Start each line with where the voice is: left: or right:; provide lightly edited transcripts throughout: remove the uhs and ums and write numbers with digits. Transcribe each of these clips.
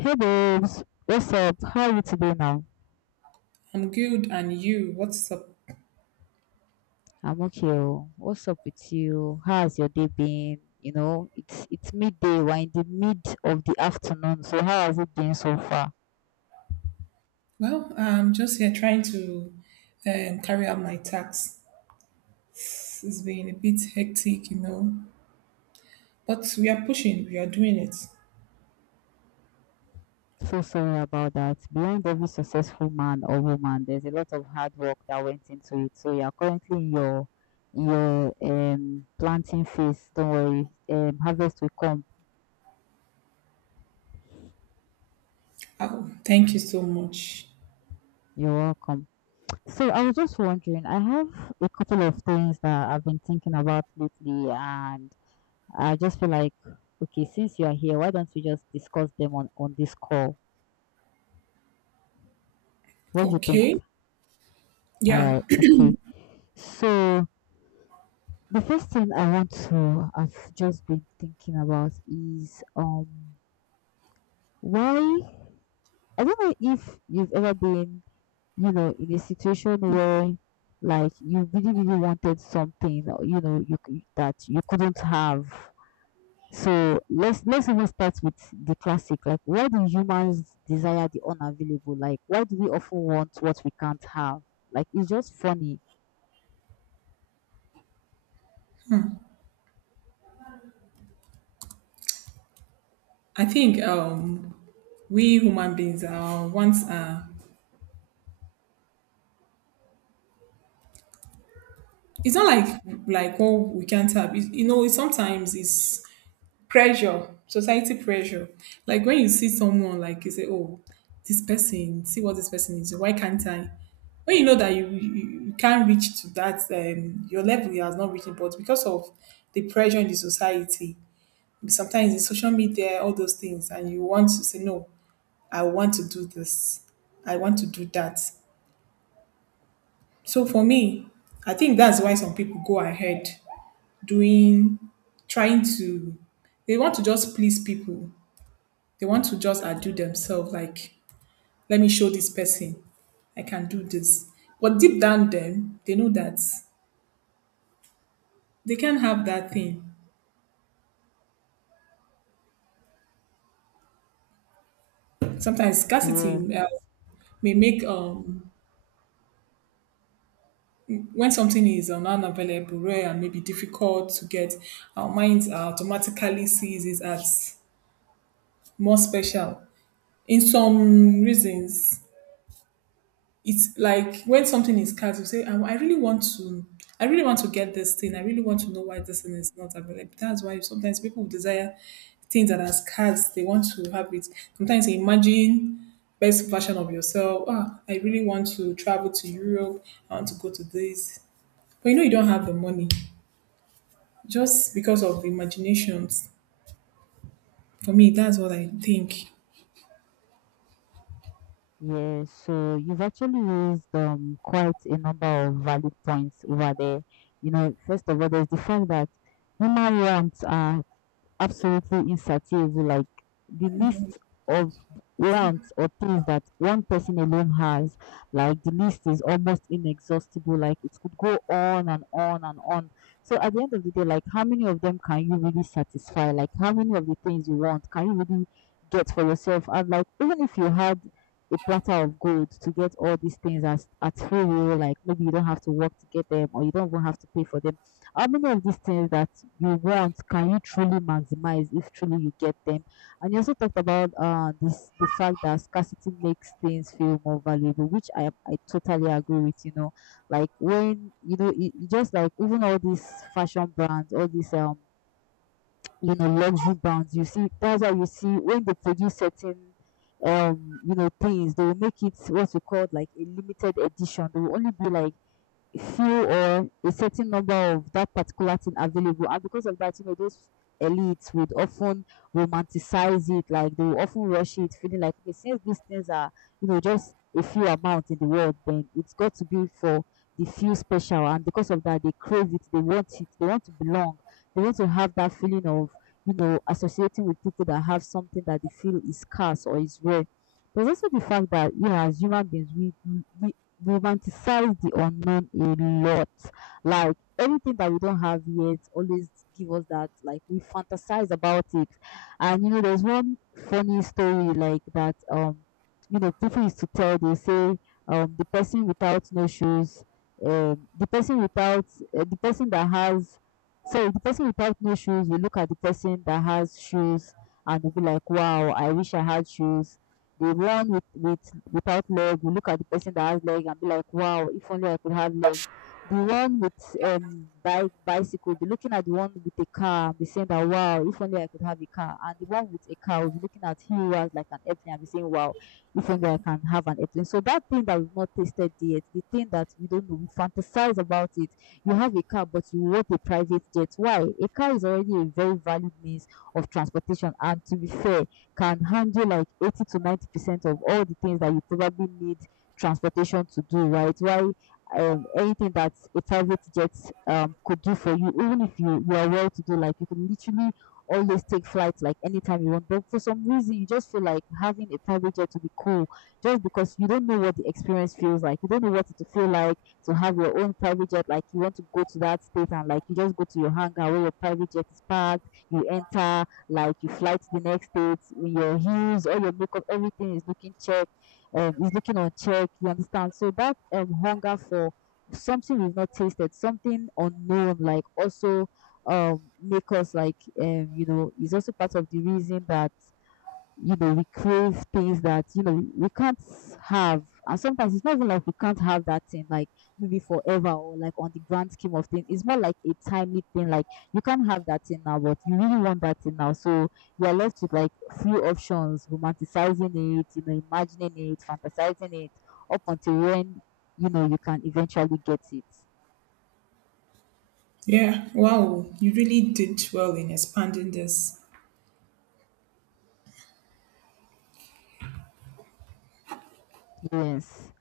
left: Hey babes, what's up? How are you today now?
right: I'm good, and you? What's up?
left: I'm okay. Oh. What's up with you? How's your day been? You know, it's midday. We're in the mid of the afternoon. So how has it been so far?
right: Well, I'm just here trying to carry out my tasks. It's been a bit hectic, you know, but we are pushing. We are doing it.
left: So sorry about that. Behind every successful man or woman, there's a lot of hard work that went into it. So you are currently in your planting phase. Don't worry, harvest will come.
right: Oh, thank you so much.
left: You're welcome. So I was just wondering, I have a couple of things that I've been thinking about lately, and I just feel like, okay, since you are here, why don't we just discuss them on this call? What do you think?
right: Okay,
left: All
right: yeah,
left: right, okay. So the first thing I want to have just been thinking about is why, I don't know if you've ever been, you know, in a situation where like you really wanted something, or, you know, that you couldn't have. So let's even start with the classic. Like, why do humans desire the unavailable? Like, why do we often want what we can't have? Like, it's just funny.
right: I think we human beings are once it's not like oh we can't have. It, you know, sometimes it's pressure society pressure like when you see someone like you say oh this person see what this person is why can't I when you know that you can't reach to that your level you has not reached but because of the pressure in the society sometimes in social media all those things and you want to say no, I want to do this, I want to do that. So for me, I think that's why some people go ahead doing, trying to, they want to just please people, they want to just outdo themselves like let me show this person I can do this, but deep down them they know that they can't have that thing. Sometimes scarcity
left: Yeah.
right: may make when something is unavailable, rare and maybe difficult to get, our minds automatically sees it as more special in some reasons. It's like when something is scarce, you say, I really want to, I really want to get this thing. I really want to know why this thing is not available. That's why sometimes people desire things that are scarce. They want to have it. Sometimes they imagine best version of yourself. Ah, I really want to travel to Europe. I want to go to this, but you know you don't have the money, just because of imaginations. For me, that's what I think.
left: Yes, so you've actually raised quite a number of valid points over there. You know, first of all, there's the fact that human wants are absolutely insatiable. Like the list of wants or things that one person alone has, like the list is almost inexhaustible. Like it could go on and on and on. So at the end of the day, like how many of them can you really satisfy? Like how many of the things you want can you really get for yourself? And like even if you had a platter of gold to get all these things as at free will, like maybe you don't have to work to get them or you don't even have to pay for them, how many of these things that you want can you truly maximize if truly you get them? And you also talked about this the fact that scarcity makes things feel more valuable, which I totally agree with. You know, like when you know it, it just like even all these fashion brands, all these you know luxury brands, you see that's why you see when they produce certain you know things, they will make it what we call like a limited edition. They will only be like few or a certain number of that particular thing available, and because of that, you know, those elites would often romanticize it. Like they will often rush it, feeling like, okay, since these things are, you know, just a few amount in the world, then it's got to be for the few special. And because of that, they crave it, they want it, they want to belong, they want to have that feeling of, you know, associating with people that have something that they feel is scarce or is rare. There's also the fact that, you know, as human beings, we romanticize the unknown a lot. Like anything that we don't have yet always give us that, like we fantasize about it. And you know, there's one funny story like that, you know, people used to tell. They say the person without no shoes, the person without the person that has, so the person without no shoes will look at the person that has shoes and will be like, wow, I wish I had shoes. The one with without leg will look at the person that has leg and be like, wow, if only I could have leg. The one with bike bicycle be looking at the one with a car and be saying that, wow, if only I could have a car. And the one with a car will be looking at him who has like an airplane and be saying, wow, if only I can have an airplane. So that thing that we've not tasted yet, the thing that we don't know, we fantasize about it. You have a car, but you want a private jet. Why? A car is already a very valid means of transportation. And to be fair, can handle like 80 to 90% of all the things that you probably need transportation to do, right? Why, anything that a private jet could do for you, even if you are well to do, like you can literally always take flights like anytime you want. But for some reason, you just feel like having a private jet to be cool just because you don't know what the experience feels like. You don't know what it to feel like to have your own private jet. Like you want to go to that state and like you just go to your hangar where your private jet is parked, you enter, like you fly to the next state, your heels, all your makeup, everything is looking check, is looking on check. You understand? So that hunger for something we've not tasted, something unknown, like also make us like you know is also part of the reason that, you know, we crave things that, you know, we can't have. And sometimes it's not even like we can't have that thing, like maybe forever or like on the grand scheme of things. It's more like a timely thing. Like you can't have that thing now, but you really want that thing now. So you are left with like few options, romanticizing it, you know, imagining it, fantasizing it, up until when, you know, you can eventually get it.
right: Yeah. Wow, you really did well in expanding this.
left: Yes.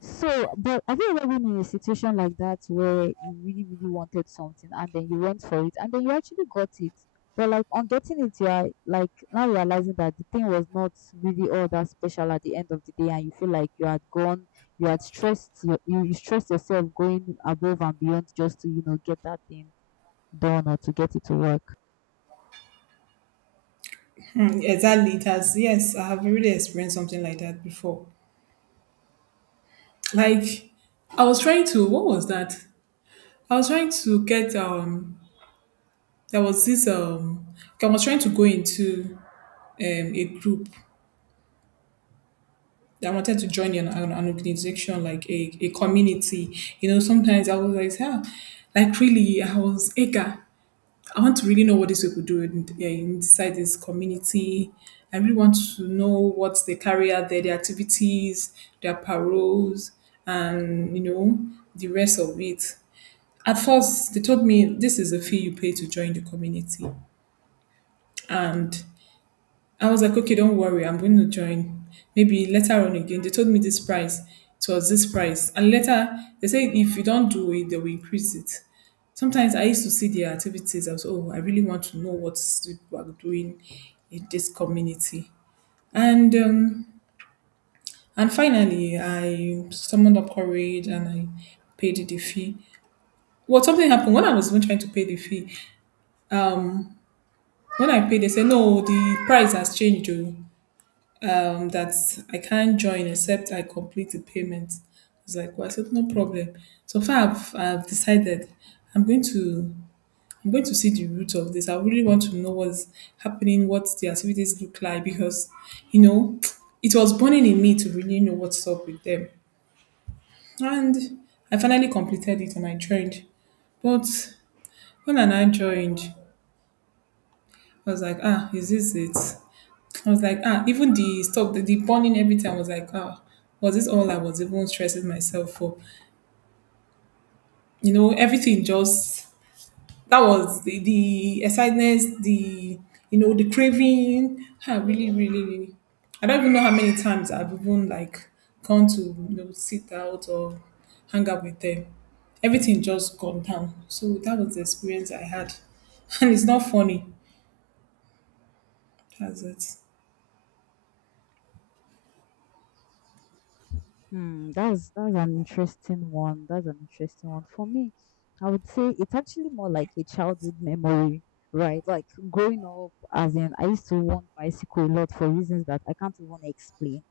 left: So, but have you ever been in a situation like that where you really, really wanted something and then you went for it and then you actually got it? But like on getting it, you are like now realizing that the thing was not really all that special at the end of the day, and you feel like you had gone, you had stressed, you stressed yourself going above and beyond just to, you know, get that thing done or to get it to work.
right: Exactly. It has, yes, I have really experienced something like that before. Like, I was trying to, what was that? I was trying to get, there was this, I was trying to go into a group that I wanted to join an organization, like a community. You know, sometimes I was like, ah, like really, I was eager. I want to really know what these people do in, yeah, inside this community. I really want to know what they carry out there, their activities, their paroles, and you know the rest of it. At first, they told me this is a fee you pay to join the community, and I was like, okay, don't worry, I'm going to join. Maybe later on again. They told me this price. It was this price. And later they said if you don't do it, they will increase it. Sometimes I used to see their activities. I was, oh, I really want to know what people are doing in this community. And finally I summoned up courage and I paid the fee. Well, something happened when I was even trying to pay the fee. When I paid, they said, no, the price has changed. Oh, that I can't join except I complete the payment. It's like, well, I said, no problem. So far, I've decided I'm going to, I'm going to see the root of this. I really want to know what's happening, what the activities look like, because you know, it was burning in me to really know what's up with them. And I finally completed it and I joined. But when I now joined, I was like, ah, is this it? I was like, ah, even the stuff, the burning everything, I was like, ah, was this all I was even stressing myself for? You know, everything just, that was the excitement, the, you know, the craving. Ah, really, really, really. I don't even know how many times I've even like gone to, you know, sit out or hang out with them. Everything just gone down. So that was the experience I had. And it's not funny. That's it.
left: Hmm, that's an interesting one. That's an interesting one. For me, I would say it's actually more like a childhood memory, right? Like growing up, as in I used to want bicycle a lot for reasons that I can't even explain.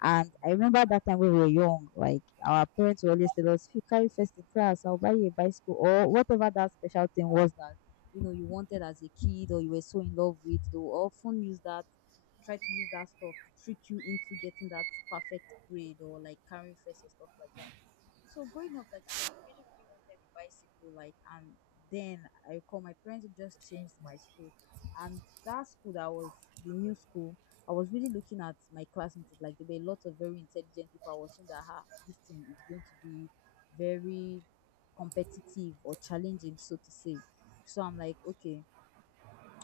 left: And I remember that time we were young, like our parents would always tell us, if you carry first in class, I'll buy you a bicycle or whatever that special thing was that you know you wanted as a kid or you were so in love with. They will often use that, try to use that stuff to trick you into getting that perfect grade or like carrying first or stuff like that. So growing up, like I really, really wanted a bicycle, like, and then I call my parents who just changed my school, and that school that was the new school. I was really looking at my classmates, like there were a lot of very intelligent people. I was saying that, ah, this thing is going to be very competitive or challenging, so to say. So I'm like, okay,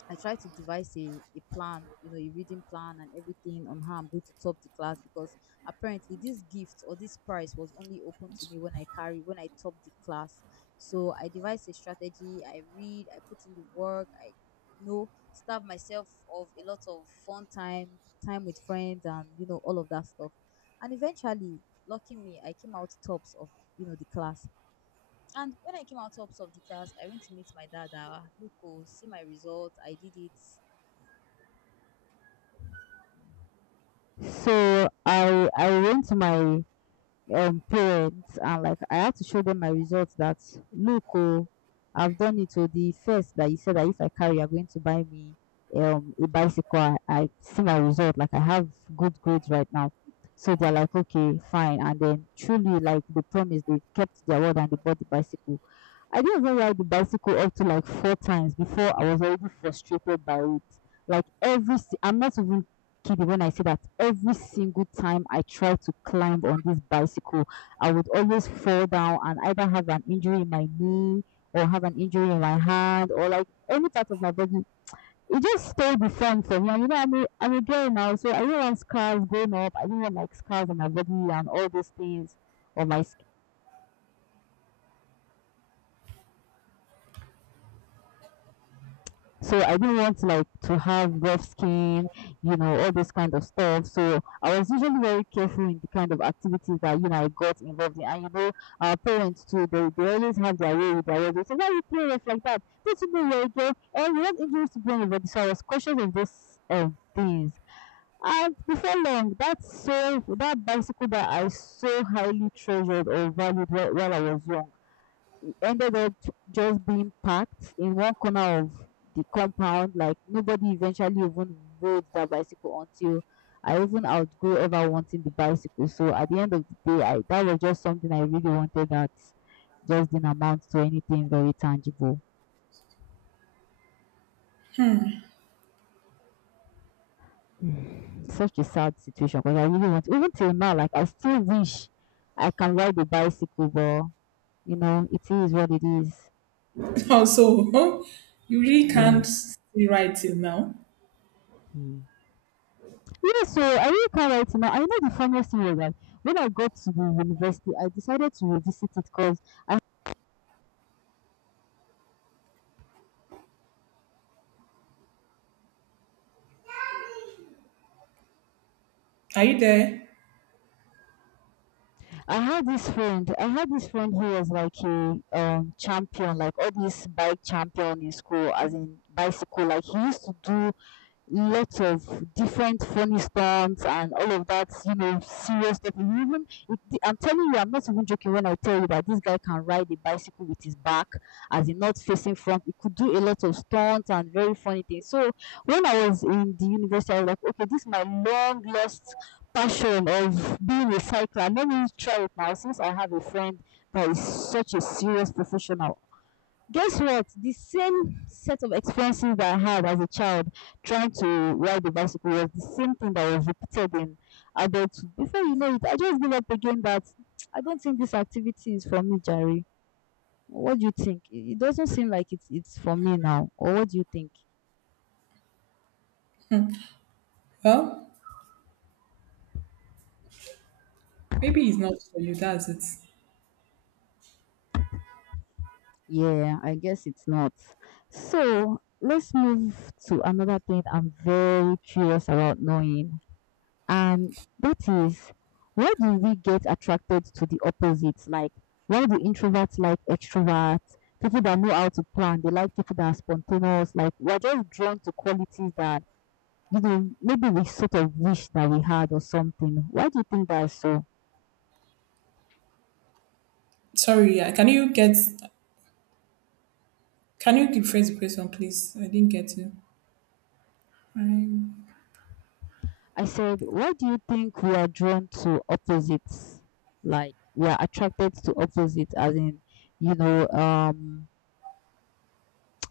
left: I try to devise a plan, you know, a reading plan and everything on how I'm going to top the class, because apparently this gift or this prize was only open to me when I carry when I top the class. So I devise a strategy, I read, I put in the work, I, you know, starve myself of a lot of fun time, time with friends and, you know, all of that stuff. And eventually, lucky me, I came out tops of, you know, the class. And when I came out tops of the class, I went to meet my dad. Look, oh, see my result. I did it. So I went to my parents, and like I had to show them my results that look, oh, I've done it to the first that you said that if I carry you're going to buy me a bicycle. I see my result like I have good grades right now. So they're like, okay, fine, and then truly like they promised, they kept their word and they bought the bicycle. I didn't even ride the bicycle up to like 4 times before I was already frustrated by it. Like every, I'm not even kid when I see that every single time I try to climb on this bicycle, I would always fall down and either have an injury in my knee or have an injury in my hand or like any part of my body. It just stayed the same for me. And you know, I'm a girl now, so I didn't want scars going up. I didn't want like scars on my body and all those things on my So I didn't want like to have rough skin, you know, all this kind of stuff. So I was usually very careful in the kind of activities that you know I got involved in. And you know, our parents too, they always have their way with their words. They say, "Why you play rough like that? Don't you know you're a girl? And you're not introduced to being anybody." So I was cautious of those things. And before long, that bicycle that I so highly treasured or valued while I was young ended up just being packed in one corner of the compound. Like nobody eventually even rode that bicycle until I even outgrew ever wanting the bicycle. So at the end of the day, I that was just something I really wanted that just didn't amount to anything very tangible. Such a sad situation because I really want even till now, like I still wish I can ride a bicycle, but you know, it is what it is.
right: Also, you really
left: Yeah.
right: can't see right till now.
left: Yeah, so I really can't wait now. I know the funniest thing was that when I got to the university, I decided to revisit it because I,
right: Are you there?
left: I had this friend. I had this friend who was like a champion, like all these bike champion in school, as in bicycle. Like he used to do lots of different funny stunts and all of that, you know, serious stuff. I'm telling you, I'm not even joking when I tell you that this guy can ride a bicycle with his back, as in not facing front. He could do a lot of stunts and very funny things. So when I was in the university, I was like, okay, this is my long lost passion of being a cycler. Let me try it now, since I have a friend that is such a serious professional. Guess what? The same set of experiences that I had as a child trying to ride the bicycle was the same thing that was repeated in adulthood. Before you know it, I just gave up again that I don't think this activity is for me, Jerry. What do you think? It doesn't seem like it's for me now. Or what do you think?
right: Well, maybe it's not for you. That's it.
left: Yeah, I guess it's not. So let's move to another thing I'm very curious about knowing. And that is, why do we get attracted to the opposites? Like, why do introverts like extroverts? People that know how to plan, they like people that are spontaneous. Like, we're just drawn to qualities that, you know, maybe we sort of wish that we had or something. Why do you think that is so?
right: Sorry. Can you get? Can you rephrase the question, please? I didn't get you. I'm
left: I said, why do you think we are drawn to opposites? Like, we are attracted to opposites, as in, you know,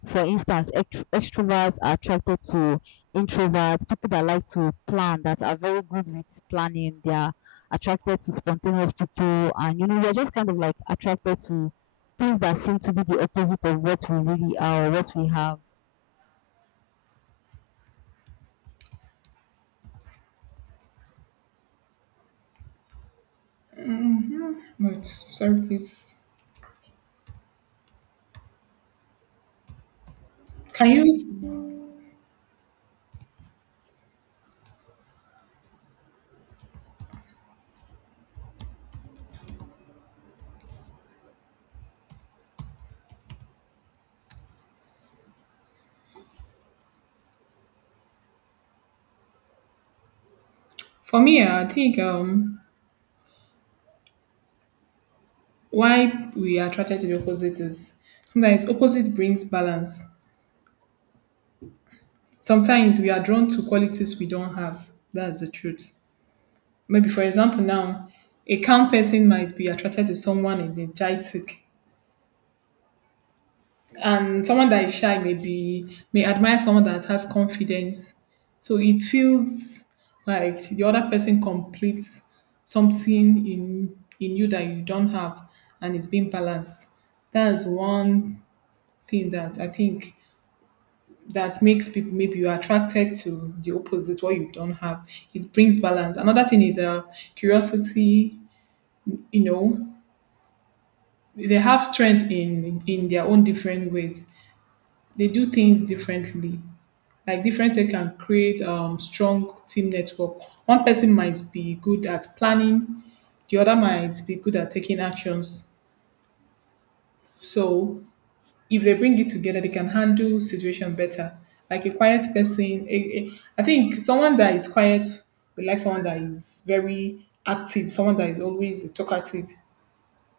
left: for instance, extroverts are attracted to introverts, people that like to plan, that are very good with planning. They are attracted to spontaneous people, and you know, we're just kind of like attracted to things that seem to be the opposite of what we really are or what we have.
right: but sorry, please. Can you? For me, I think why we are attracted to the opposite is sometimes opposite brings balance. Sometimes we are drawn to qualities we don't have. That's the truth. Maybe for example, now a calm person might be attracted to someone energetic, and someone that is shy may be may admire someone that has confidence. So it feels like the other person completes something in you that you don't have, and it's being balanced. That's one thing that I think that makes people maybe you're attracted to the opposite what you don't have. It brings balance. Another thing is curiosity, you know, they have strength in their own different ways, they do things differently, like different tech can create strong team network. One person might be good at planning, the other might be good at taking actions. So if they bring it together, they can handle situation better. Like a quiet person, I think someone that is quiet will like someone that is very active, someone that is always talkative.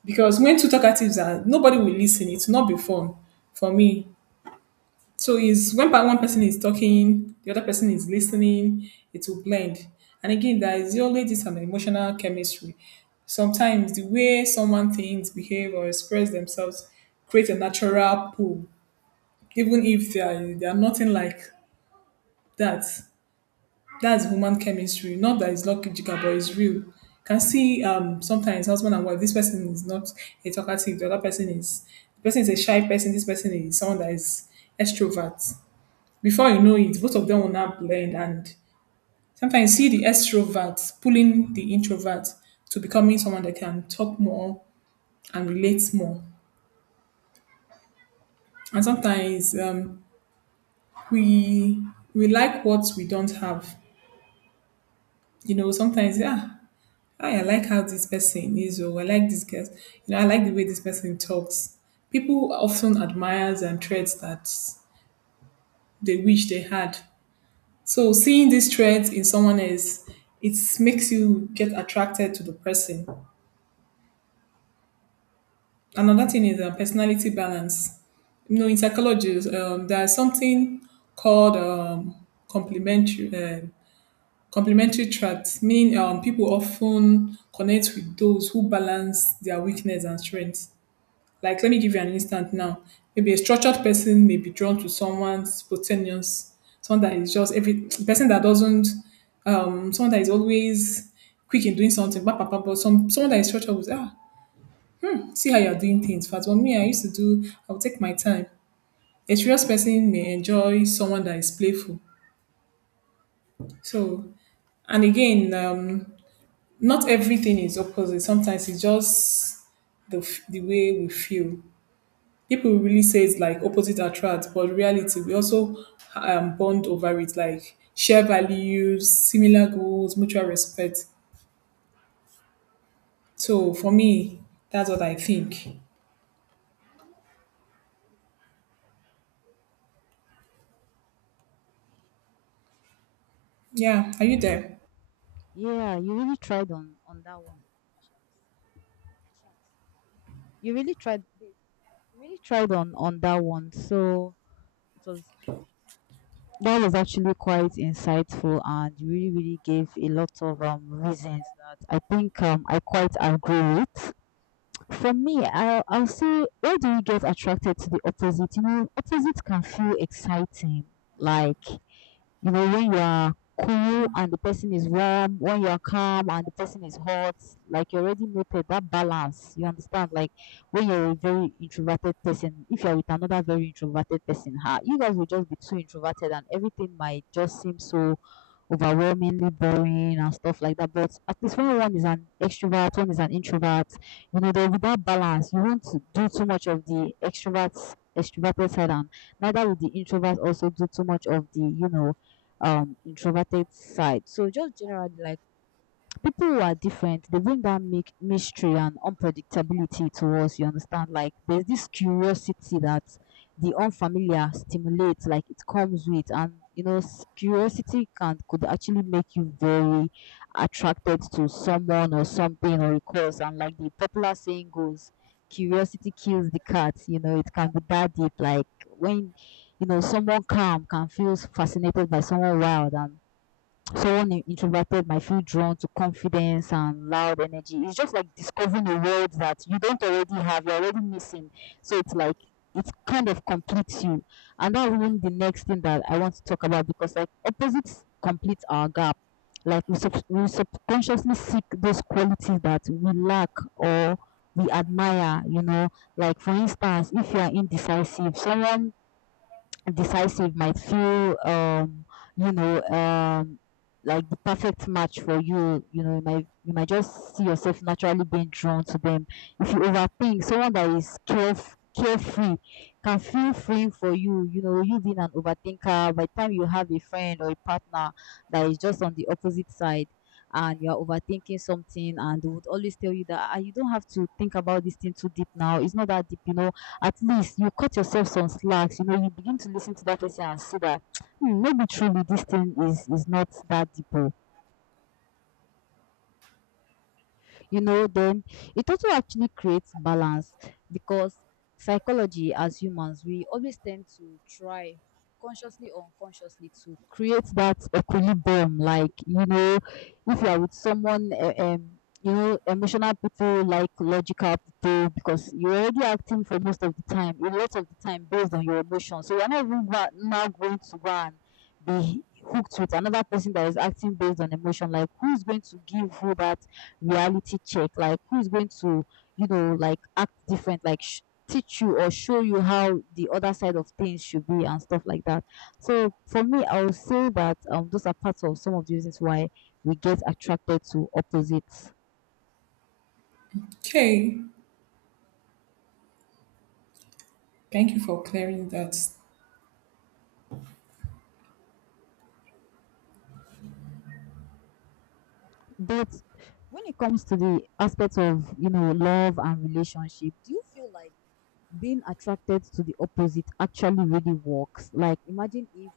right: Because when two talkatives are, nobody will listen. It's not be fun for me. So is when one person is talking, the other person is listening, it will blend. And again, there is always this an emotional chemistry. Sometimes the way someone thinks, behave, or express themselves create a natural pull, even if they are nothing like that. That's human chemistry. Not that it's logical, but it's real. Can see sometimes husband and wife. This person is not a talkative. The other person is the person is a shy person. This person is someone that is extrovert. Before you know it, both of them will now blend. And sometimes you see the extroverts pulling the introvert to becoming someone that can talk more and relate more. And sometimes we we like what we don't have. You know, sometimes yeah, I like how this person is, or I like this guy. You know, I like the way this person talks. People often admire and traits that they wish they had. So seeing these traits in someone else, it makes you get attracted to the person. Another thing is personality balance. You know, in psychology, there's something called complementary uh, complementary traits, meaning people often connect with those who balance their weakness and strength. Like, let me give you an instant now. Maybe a structured person may be drawn to someone spontaneous, someone that is just every person that doesn't, someone that is always quick in doing something, but, some someone that is structured with ah see how you're doing things fast. But me, I used to do, I'll take my time. A serious person may enjoy someone that is playful. So, and again, not everything is opposite. Sometimes it's just the, the way we feel. People really say it's like opposite attracts, but reality, we also bond over it, like share values, similar goals, mutual respect. So for me, that's what I think. Yeah, are you there?
left: Yeah, you really tried on that one. Ashat. Ashat. You really tried, babe. You really tried on that one. So it was that was actually quite insightful and you really, really gave a lot of reasons that I think I quite agree with. For me, I'll say, why do you get attracted to the opposite? You know, opposite can feel exciting. Like, you know, when you are cool and the person is warm, when you are calm and the person is hot, like you already noted that balance. You understand? Like when you're a very introverted person, if you're with another very introverted person, ha, you guys will just be too introverted and everything might just seem so overwhelmingly boring and stuff like that. But at least when one is an extrovert, one is an introvert, you know, there will be that balance. You won't do too much of the extroverts extroverted side and neither will the introvert also do too much of the, you know, introverted side. So just generally, like people who are different, they bring that make mystery and unpredictability to us. You understand? Like there's this curiosity that the unfamiliar stimulates, like it comes with. And you know, curiosity can could actually make you very attracted to someone or something or a cause. And like the popular saying goes, curiosity kills the cat. You know, it can be that deep. Like when you know, someone calm can feel fascinated by someone wild, and someone introverted might feel drawn to confidence and loud energy. It's just like discovering a world that you don't already have, you're already missing. So it's like it kind of completes you. And that's even the next thing that I want to talk about, because like opposites complete our gap. Like we subconsciously seek those qualities that we lack or we admire, you know. Like for instance, if you are indecisive, someone decisive might feel you know like the perfect match for you. You know, you might just see yourself naturally being drawn to them. If you overthink, someone that is carefree can feel free for you. You know, you being an overthinker, by the time you have a friend or a partner that is just on the opposite side, and you are overthinking something, and they would always tell you that ah, you don't have to think about this thing too deep now, it's not that deep, you know, at least you cut yourself some slacks. You know, you begin to listen to that person and see that hmm, maybe truly this thing is not that deep. Oh, you know, then it also actually creates balance, because psychology as humans, we always tend to try consciously or unconsciously to create that equilibrium. Like, you know, if you are with someone, you know, emotional people like logical people, because you're already acting for most of the time, a lot of the time based on your emotions. So you're not even now going to go and be hooked with another person that is acting based on emotion. Like who's going to give who that reality check? Like who's going to, you know, like act different, like teach you or show you how the other side of things should be and stuff like that. So for me, I would say that those are parts of some of the reasons why we get attracted to opposites.
right: Okay, thank you for clearing that.
left: But when it comes to the aspect of, you know, love and relationship, do you feel like being attracted to the opposite actually really works? Like imagine if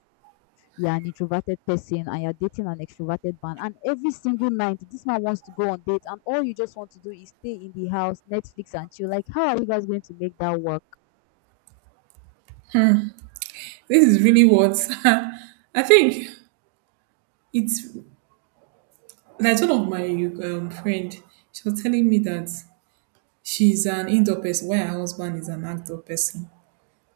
left: you're an introverted person and you're dating an extroverted man, and every single night this man wants to go on dates, and all you just want to do is stay in the house, Netflix, and chill. Like, how are you guys going to make that work?
right: This is really what I think it's like one of my friend. She was telling me that she's an indoor person, while her husband is an outdoor person.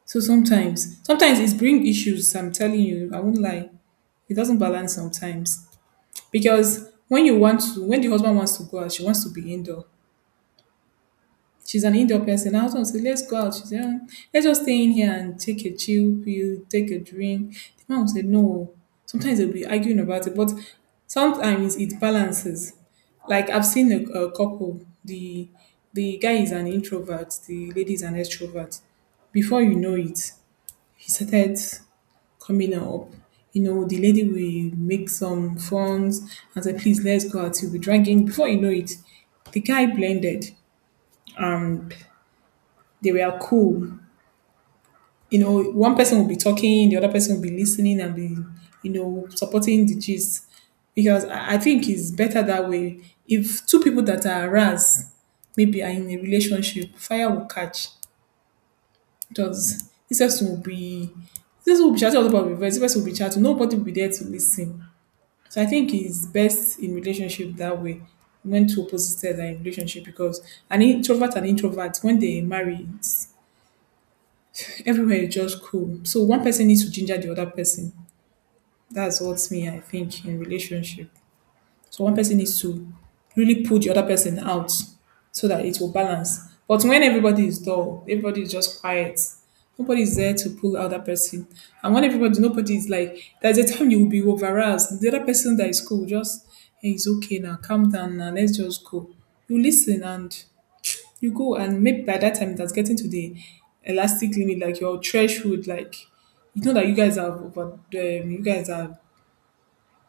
right: So sometimes it's bring issues. I'm telling you, I won't lie. It doesn't balance sometimes because when you want to, when the husband wants to go out, she wants to be indoor. She's an indoor person. I was gonna say, let's go out. She said, let's just stay in here and take a chill pill, take a drink. The man said, no. Sometimes they'll be arguing about it, but sometimes it balances. Like I've seen a couple. The guy is an introvert. The lady is an extrovert. Before you know it, he started coming up. You know, the lady will make some phones and say, please, let's go out. He'll be drinking. Before you know it, the guy blended. Um, they were cool. You know, one person will be talking, the other person will be listening and be, you know, supporting the gist. Because I think it's better that way. If two people that are aroused maybe are in a relationship, fire will catch. Because this person will be chatting all about reverse, this person will be chatting, nobody will be there to listen. So I think it's best in relationship that way when two opposites are in relationship because an introvert and introvert when they marry it's everywhere is just cool. So one person needs to ginger the other person. That's what me I think in relationship. So one person needs to really pull the other person out so that it will balance. But when everybody is dull, everybody is just quiet. Nobody is there to pull out that person. And when everybody, nobody is like, there's a time you will be overroused. The other person that is cool, just, hey, it's okay now, calm down now, let's just go. You listen and you go and maybe by that time that's getting to the elastic limit like your threshold like you know that you guys are over you guys are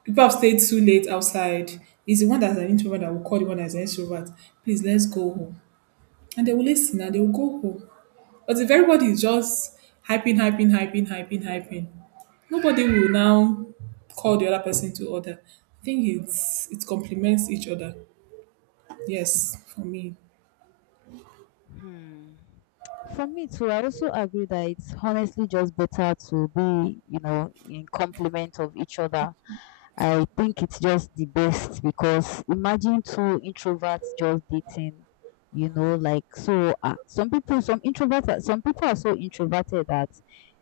right: people have stayed too late outside. It's the one that's an introvert that will call the one that's an extrovert. Please, let's go home. And they will listen and they will go home. But if everybody is just hyping, hyping, hyping, hyping, hyping, nobody will now call the other person to order. I think it's it complements each other. Yes, for me.
left: Hmm. For me too, I also agree that it's honestly just better to be, you know, in complement of each other. I think it's just the best, because imagine two introverts just dating, you know, like so. Some people, some introverts, some people are so introverted that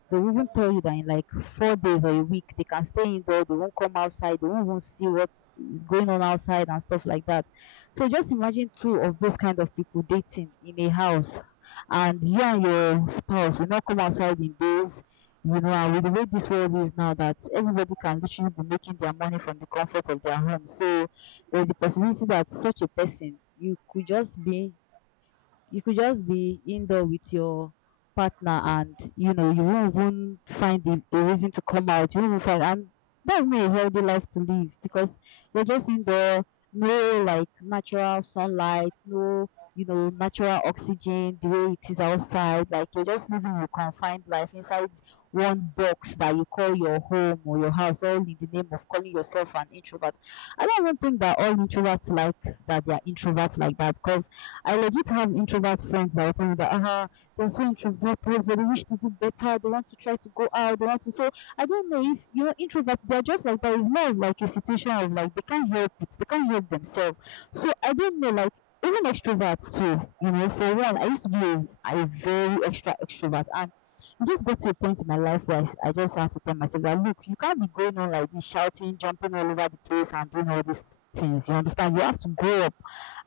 left: they will even tell you that in like 4 days or a week they can stay indoor, they won't come outside, they won't even see what is going on outside and stuff like that. So just imagine two of those kind of people dating in a house, and you and your spouse will not come outside in days, you know, and with the way this world is now, that everybody can literally be making their money from the comfort of their home. So there's the possibility that such a person, you could just be indoor with your partner, and you know you won't even find a reason to come out, you won't even find. And that's not a healthy life to live, because you're just indoor, no like natural sunlight, no, you know, natural oxygen the way it is outside. Like you're just living your confined life inside one box that you call your home or your house, all in the name of calling yourself an introvert. I don't even think that all introverts like that, they are introverts like that, because I legit have introvert friends that will tell me that they're so introverted, they really wish to do better, they want to try to go out, they want to. So I don't know if you know introvert, they're just like that. It's more of like a situation of like they can't help it, they can't help themselves. So I don't know, like even extroverts too. You know, for one, I used to be a very extra extrovert, and it just got to a point in my life where I just had to tell myself that look, you can't be going on like this, shouting, jumping all over the place, and doing all these things. You understand? You have to grow up,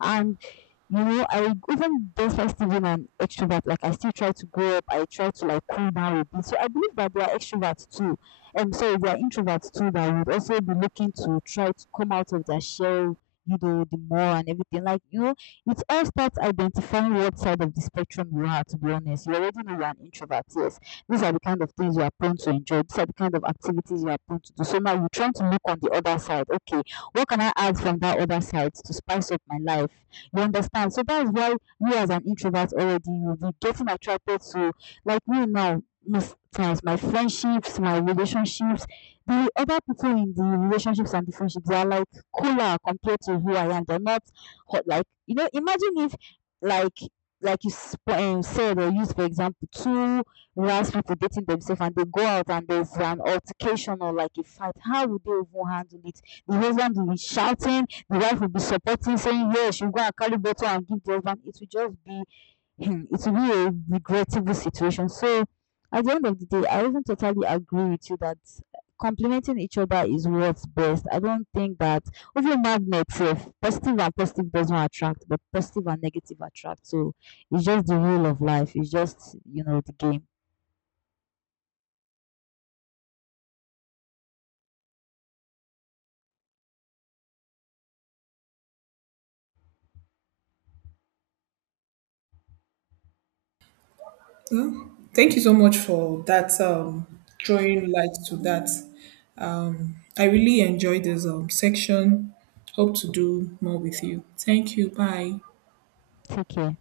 left: and you know, I even though even an extrovert, like I still try to grow up, I try to like cool down a bit. So I believe that there are extroverts too. And so there are introverts too that would also be looking to try to come out of their shell, you know, the more and everything. Like, you know, it all starts identifying what side of the spectrum you are, to be honest. You already know you're an introvert, yes. These are the kind of things you are prone to enjoy, these are the kind of activities you are prone to do. So now you're trying to look on the other side. Okay, what can I add from that other side to spice up my life? You understand? So that's why we as an introvert already will be getting attracted to, like me now. Most times, my friendships, my relationships, the other people in the relationships and the friendships, they are like cooler compared to who I am. They're not hot. Like you know, imagine if like said or used for example two rash people dating themselves and they go out and there's an altercation or like a fight, how would they even handle it? The husband will be shouting, the wife will be supporting, saying, yes. She'll go and carry bottle and give the husband. It will just be it will be a regrettable situation. So at the end of the day, I even totally agree with you that complementing each other is what's best. I don't think that even magnet, if positive and positive does not attract, but positive and negative attract. So it's just the rule of life. It's just, you know, the game.
right: Well, thank you so much for that drawing light to that. I really enjoyed this section. Hope to do more with you. Thank you. Bye.
left: Take care.